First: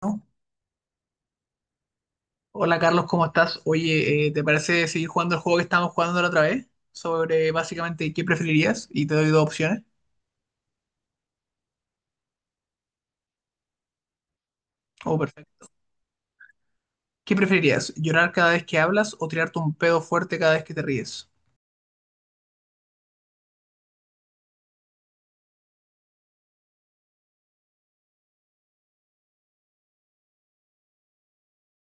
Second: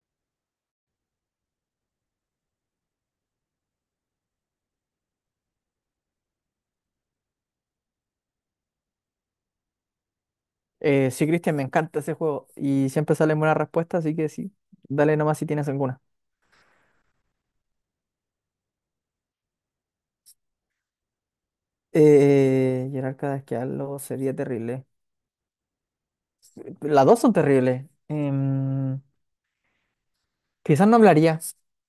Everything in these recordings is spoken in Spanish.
¿No? Hola Carlos, ¿cómo estás? Oye, ¿te parece seguir jugando el juego que estábamos jugando la otra vez? Sobre básicamente qué preferirías y te doy dos opciones. Sí, Cristian, me encanta ese juego y siempre salen buenas respuestas, así que sí, dale Oh, nomás si perfecto. tienes alguna. ¿Qué preferirías? ¿Llorar cada vez que hablas o tirarte un pedo fuerte cada vez que te ríes? Gerard Carrasquealo sería terrible. Las dos son terribles. Quizás no hablaría,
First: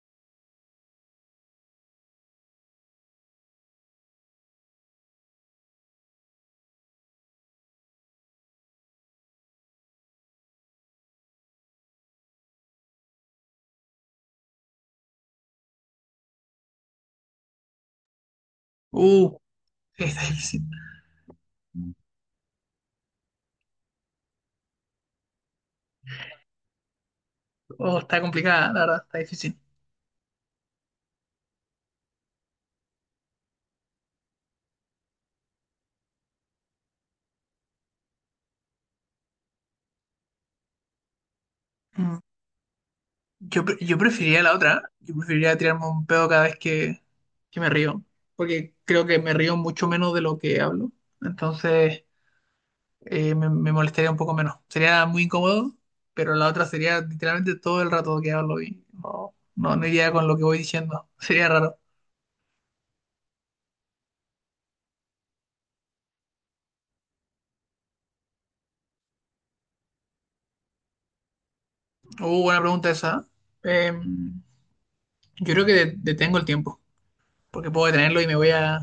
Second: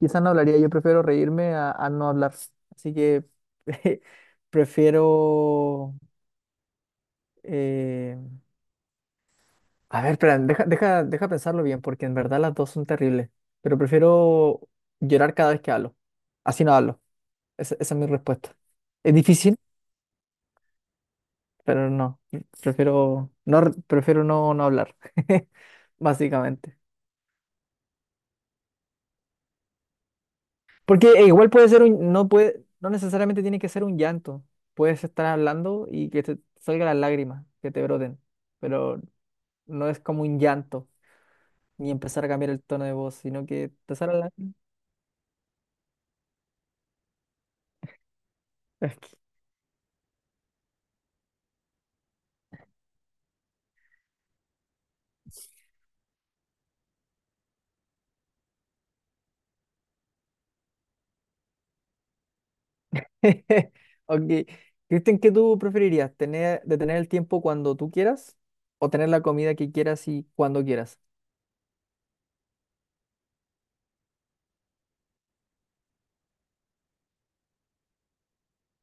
quizás no hablaría, yo prefiero reírme a no hablar. Así que prefiero... eh, A ver, espera, deja pensarlo bien, porque en verdad las dos son terribles, pero prefiero llorar cada vez que hablo. Así no hablo. Esa es mi respuesta. Es Uh, difícil. está difícil. Pero no, prefiero no, no hablar, básicamente. Oh, está complicada, la verdad, está difícil. Porque igual puede ser un, no puede, no necesariamente tiene que ser un llanto. Puedes estar hablando y que te salgan las lágrimas, que te broten, pero no es como un llanto, ni Mm. empezar a cambiar el tono de voz, sino Yo, que pre- te yo salgan las preferiría la lágrimas. otra. Yo preferiría tirarme un pedo cada vez que me río. Porque Es creo que me río mucho menos de lo que hablo. Entonces, me molestaría un poco menos. Sería muy incómodo, pero la otra sería literalmente todo el rato que hablo y no iría con lo que voy diciendo. Sería raro. que- Ok. Cristian, ¿qué tú preferirías? ¿Tener, detener el tiempo cuando tú quieras o tener la comida que quieras y cuando quieras? Buena pregunta esa. Eh, yo creo que detengo el tiempo, porque puedo detenerlo y me voy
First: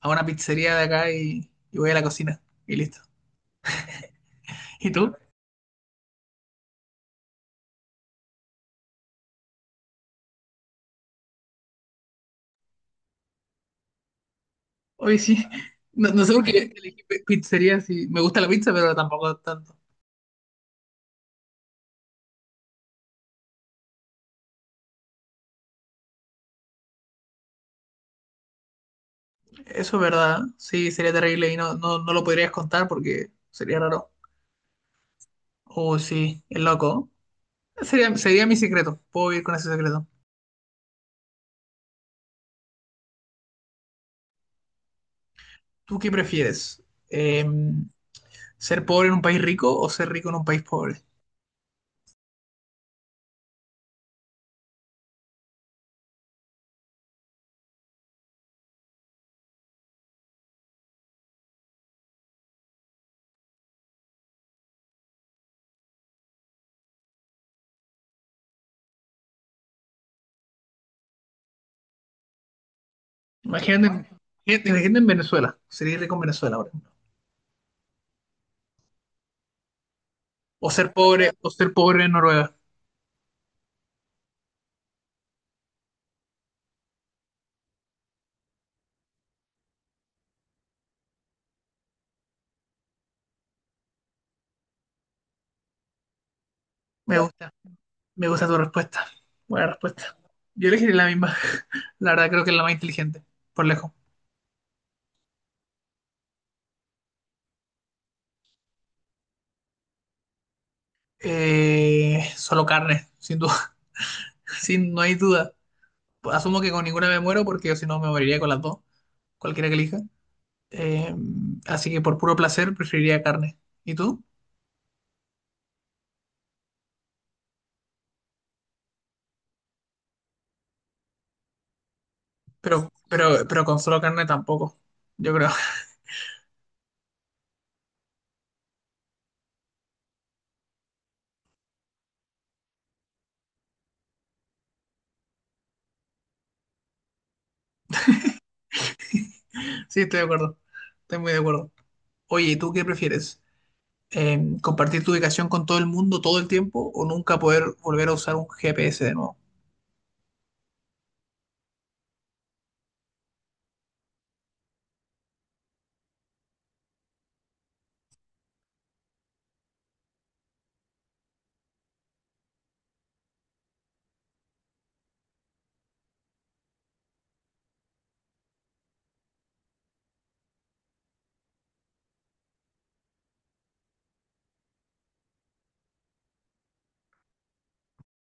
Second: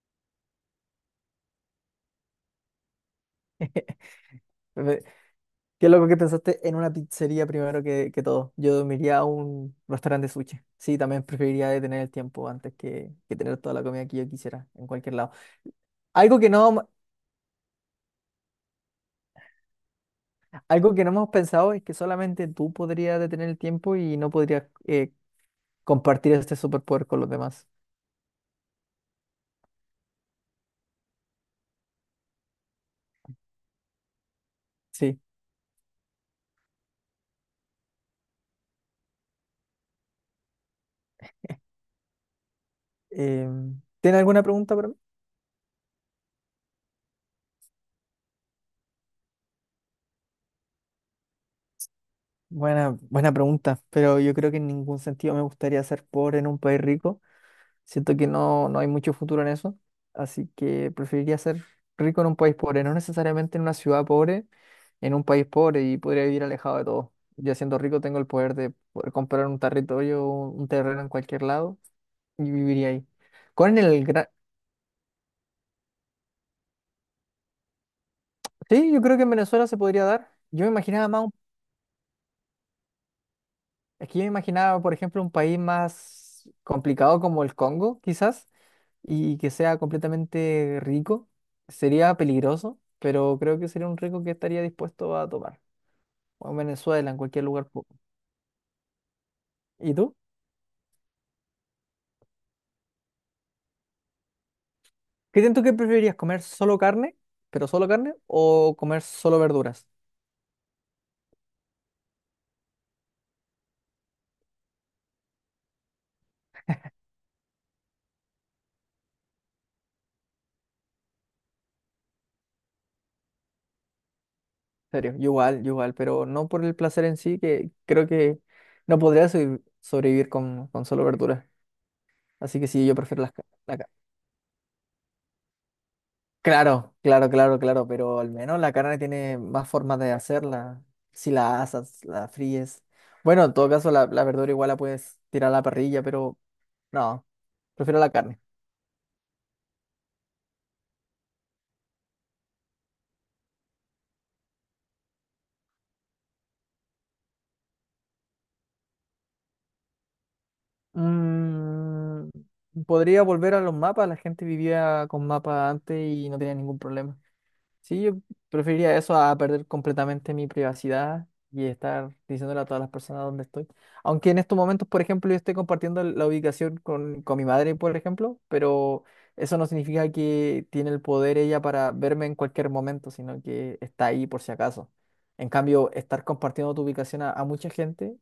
a una pizzería de acá y voy a la cocina y listo. ¿Y tú? Qué loco que pensaste en una pizzería primero que todo. Yo dormiría a un restaurante de sushi. Sí, también preferiría detener el tiempo antes que tener toda la comida que yo quisiera en cualquier Hoy lado. sí. No, no sé Algo por que qué no, elegí pizzería, sí. Me gusta la pizza, pero tampoco tanto. algo que no hemos pensado es que solamente tú podrías detener el tiempo y no podrías compartir este superpoder con los demás. Eso es verdad. Sí, sería terrible y no lo podrías contar porque sería raro. Sí. Oh, sí, es loco. Sería mi secreto. Puedo ir con ese secreto. ¿Tiene alguna pregunta para mí? ¿Tú qué prefieres? Eh, ¿Ser pobre en un país rico o ser rico en un país pobre? Buena pregunta, pero yo creo que en ningún sentido me gustaría ser pobre en un país rico. Siento que no, no hay mucho futuro en eso, así que preferiría ser rico en un país pobre, no necesariamente en una ciudad pobre, en un país pobre y podría vivir alejado de todo. Ya siendo rico tengo el poder de poder comprar un territorio, un terreno en cualquier lado y viviría ahí. Con Imagínate, el gran... imagínate en Venezuela. Sería rico en Venezuela, por ejemplo. Sí, yo creo que en Venezuela se podría dar. Yo me imaginaba más, un- O ser pobre en Noruega. es que yo me imaginaba, por ejemplo, un país más complicado como el Congo, quizás y que sea completamente rico. Sería peligroso, pero creo que sería un rico que estaría dispuesto a tomar. O en Venezuela, en Me cualquier gusta. lugar. Po- Me gusta tu respuesta. Buena ¿Y tú? respuesta. Yo elegiré la misma. La verdad creo que es la más inteligente. Por lejos. ¿Qué siento que preferirías? ¿Comer solo carne, pero solo carne? ¿O comer solo verduras? Solo carne, sin duda. Sin, no hay duda. Asumo que con ninguna me muero porque si no me moriría con las dos. Cualquiera que elija. Eh, así que por puro placer preferiría carne. ¿Y tú? En serio, yo igual, pero no por el placer en sí, que creo que no podría sobrevivir con solo verduras. Así que sí, yo prefiero las, Pero con carnes. solo carne tampoco. Yo creo. Claro, pero al menos la carne tiene más formas de hacerla. Si la asas, la fríes. Bueno, en todo caso, la verdura igual la puedes tirar a la parrilla, pero no, prefiero la carne. Sí, estoy de acuerdo. Estoy muy de acuerdo. Oye, ¿y tú qué prefieres? ¿Compartir tu ubicación con todo el mundo todo el tiempo o nunca poder volver a usar un GPS de nuevo? Mm, podría volver a los mapas, la gente vivía con mapas antes y no tenía ningún problema. Sí, yo preferiría eso a perder completamente mi privacidad y estar diciéndole a todas las personas dónde estoy. Aunque en estos momentos, por ejemplo, yo esté compartiendo la ubicación con mi madre, por ejemplo, pero eso no significa que tiene el poder ella para verme en cualquier momento, sino que está ahí por si acaso. En cambio, estar compartiendo tu ubicación a mucha gente,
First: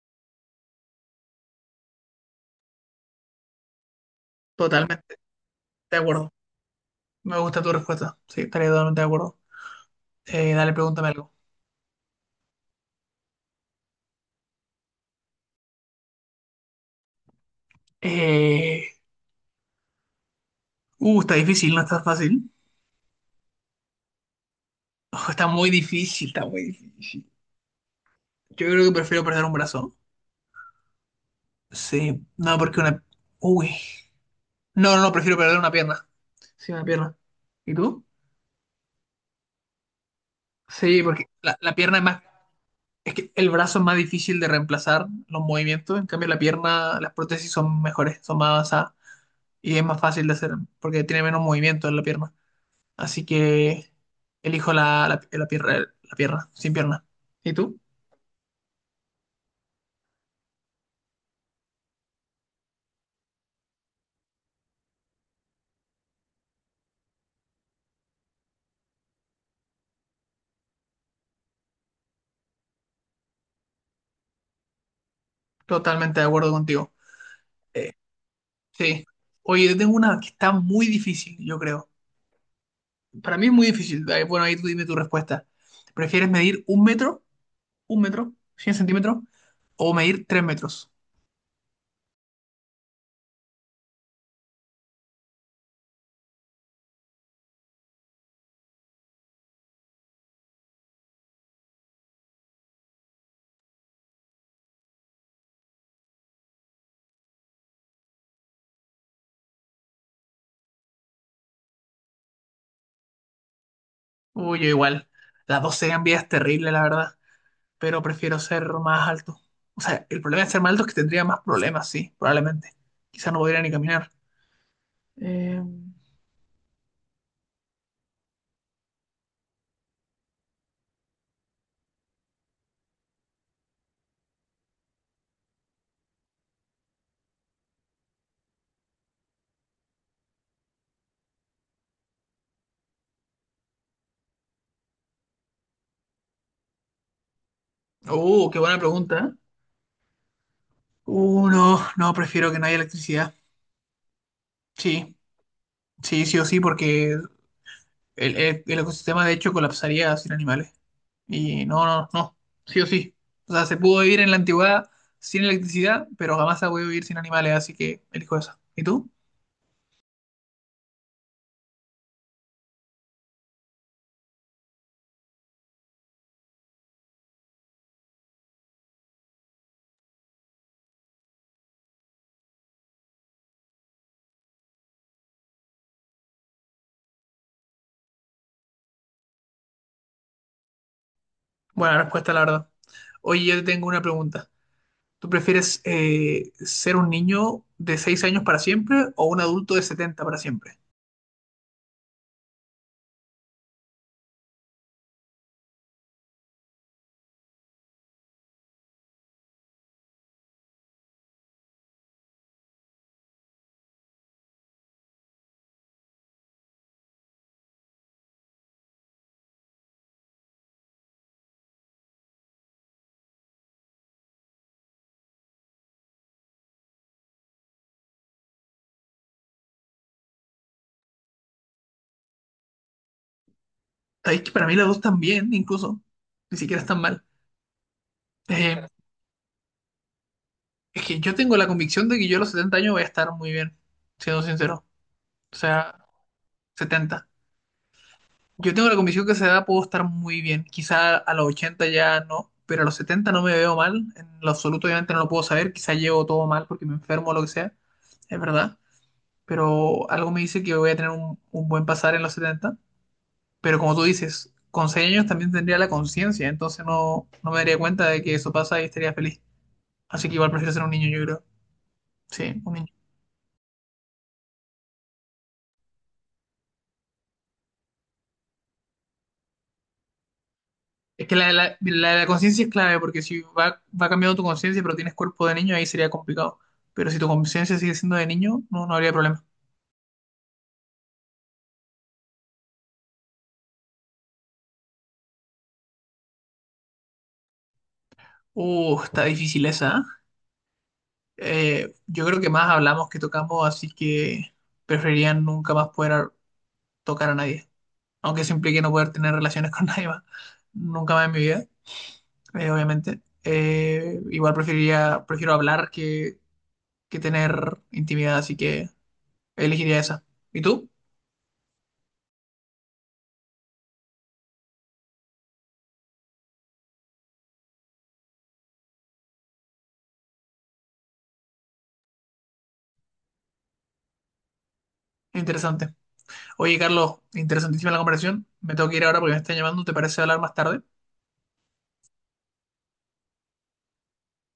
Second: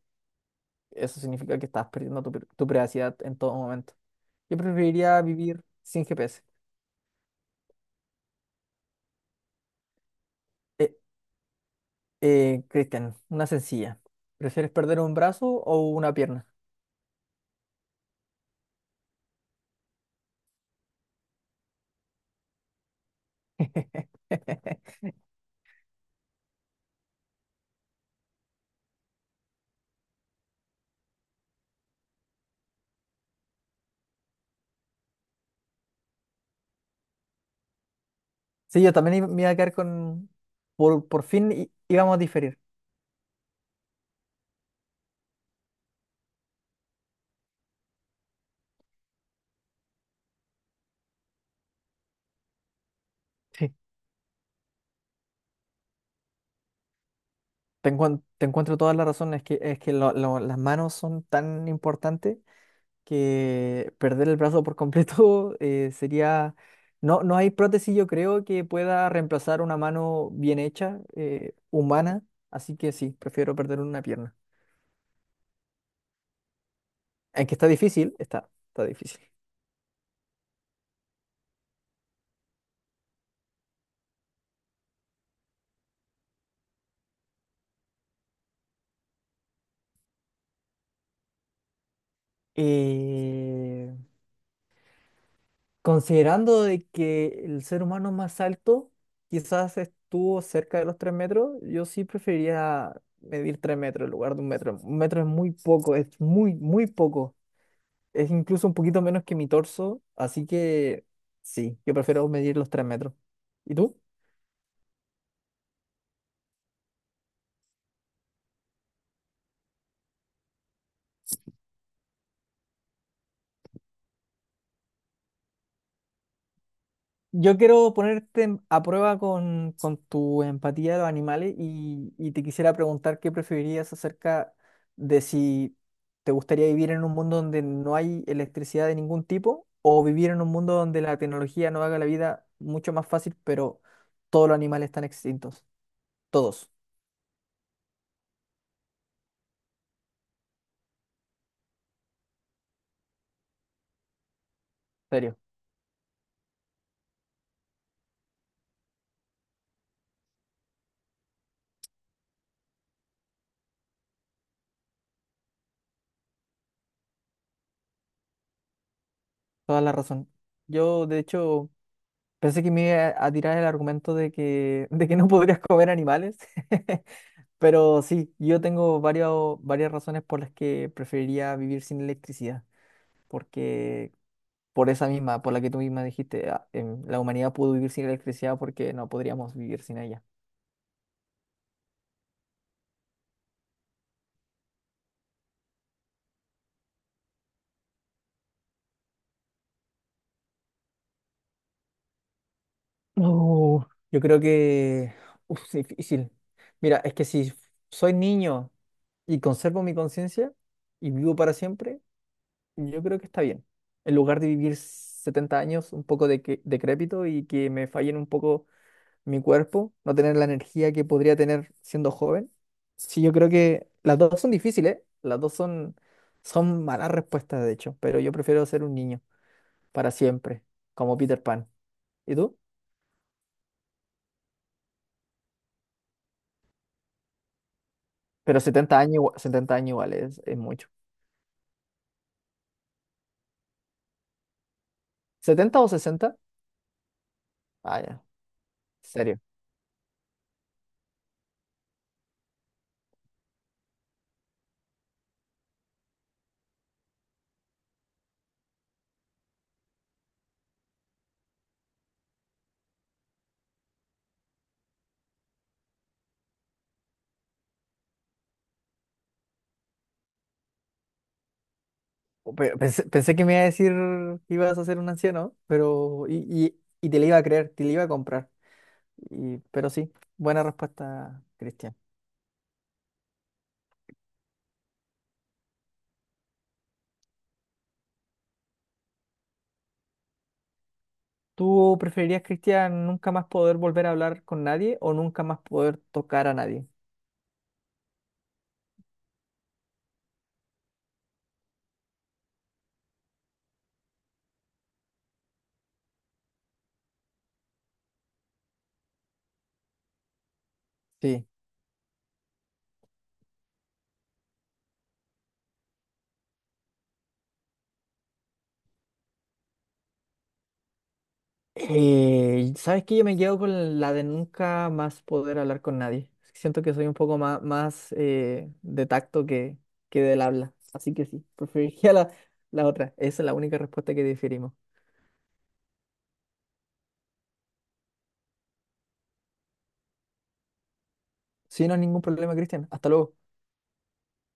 eso significa que estás perdiendo tu privacidad en todo momento. Yo Totalmente preferiría vivir de sin acuerdo. GPS. Me gusta tu respuesta. Sí, estaría totalmente de acuerdo. Dale, pregúntame algo. Cristian, una sencilla. ¿Prefieres perder un brazo o una pierna? Eh, está difícil, no está fácil. Ojo, está muy difícil, está muy difícil. Yo creo que prefiero perder un brazo. Sí, no, porque una... Uy. No, prefiero perder una pierna. Sí, una pierna. ¿Y tú? Sí, yo también iba- me iba a quedar con... Sí, por porque fin í- la pierna es íbamos a más... diferir. Es que el brazo es más difícil de reemplazar los movimientos. En cambio, la pierna, las prótesis son mejores, son más avanzadas. Y es más fácil de hacer porque tiene menos movimiento en la pierna. Así Sí. que elijo la pierna, sin pierna. ¿Y tú? Te encuentro todas las razones. Es que las manos son tan importantes que perder el brazo por completo sería... No, no hay prótesis, yo creo, que pueda reemplazar una mano bien hecha, humana. Así que sí, prefiero perder una pierna. Totalmente de acuerdo contigo. Aunque está Eh, difícil, está sí. difícil. Oye, yo tengo una que está muy difícil, yo creo. Para mí es muy difícil. Ahí, bueno, ahí tú dime tu respuesta. ¿Prefieres medir un metro, 100 centímetros, o medir tres metros? Eh, considerando de que el ser humano más alto quizás estuvo cerca de los 3 metros, yo sí preferiría medir 3 metros en lugar de un metro. Un metro es muy poco, es muy, muy poco. Es incluso un poquito menos que mi torso, así que sí, yo prefiero medir los 3 metros. ¿Y tú? Uy, yo igual. Las dos serían vidas terribles, la verdad. Pero prefiero ser más alto. O sea, el problema de ser más alto es que tendría más problemas, sí, probablemente. Quizá no podría ni caminar. Eh... Yo quiero ponerte en- a prueba con tu empatía de los animales y te quisiera preguntar qué preferirías acerca de si te gustaría vivir en un mundo donde no hay electricidad de ningún tipo o vivir en un mundo donde la tecnología no haga la vida mucho más fácil, pero todos los animales están extintos. Todos, qué buena pregunta. ¿Eh? No, prefiero que no haya electricidad. Sí, serio, sí o sí, porque el ecosistema de hecho colapsaría sin animales. Y no, sí o sí. O sea, se pudo vivir en la antigüedad sin electricidad, pero jamás se ha podido vivir sin animales, así que elijo esa. ¿Y tú? toda la razón. Yo, de hecho, pensé que me iba a tirar el argumento de que no podrías comer animales. Pero sí, yo tengo varias razones por las que preferiría vivir sin electricidad, porque por esa misma, por la que tú misma dijiste, la humanidad pudo vivir sin electricidad porque no podríamos vivir sin ella. Buena respuesta, la verdad. Oye, yo te tengo una pregunta. ¿Tú prefieres ser un niño de 6 años para siempre o un adulto de 70 para siempre? Oh, yo creo que uf, es difícil. Mira, es que si soy niño y conservo mi conciencia y vivo para siempre, yo creo que está bien. En lugar de vivir 70 años un poco de decrépito y que me fallen un poco mi cuerpo, no tener la energía que podría tener siendo joven. Sí, yo creo que las dos son difíciles, ¿eh? Son malas respuestas, de hecho, pero yo prefiero ser un niño para siempre, como Peter Pan. ¿Y tú? Sabéis que para mí las dos también, incluso. Ni siquiera están mal. Pero Eh, setenta años, setenta años igual es mucho. es que yo tengo la convicción de que yo a los 70 años voy a estar muy bien, siendo sincero. O ¿setenta o sea, sesenta? setenta. Ah, ya, Yo tengo la convicción que a serio. esa edad puedo estar muy bien. Quizá a los 80 ya no, pero a los 70 no me veo mal. En lo absoluto, obviamente no lo puedo saber. Quizá llevo todo mal porque me enfermo o lo que sea. Es verdad. Pero algo me dice que voy a tener un buen pasar en los setenta. Pero como tú dices, con 6 años también tendría la conciencia. Entonces no me daría cuenta de que eso pasa y estaría feliz. Así que igual prefiero ser un niño, yo creo. Oh, Sí, un niño. pensé, pensé que me iba a decir que ibas a ser un anciano, pero y te le iba a creer, te le iba a comprar. Y, pero sí, buena Es que respuesta, Cristian. La conciencia es clave, porque si va, va cambiando tu conciencia, pero tienes cuerpo de niño, ahí sería complicado. Pero si tu conciencia sigue siendo de niño, no habría problema. ¿Tú preferirías, Cristian, nunca más poder volver a hablar con nadie o nunca más poder tocar a nadie? Está difícil esa. ¿Eh? Yo creo que más hablamos que tocamos, así que preferiría nunca más poder tocar a nadie. Aunque eso implique no poder tener relaciones con nadie más. Nunca más en mi Sí. vida, obviamente. Prefiero hablar que tener intimidad, así que elegiría esa. ¿Y tú? ¿Sabes qué? Yo me quedo con la de nunca más poder hablar con nadie. Siento que soy un poco más, más de tacto que del habla. Así que sí, preferiría la otra. Esa es la única respuesta que diferimos. Interesante. Oye, Carlos, interesantísima la conversación. Me tengo que ir ahora porque me están llamando. ¿Te parece hablar más tarde? Sí, no es ningún problema, Cristian. Hasta luego.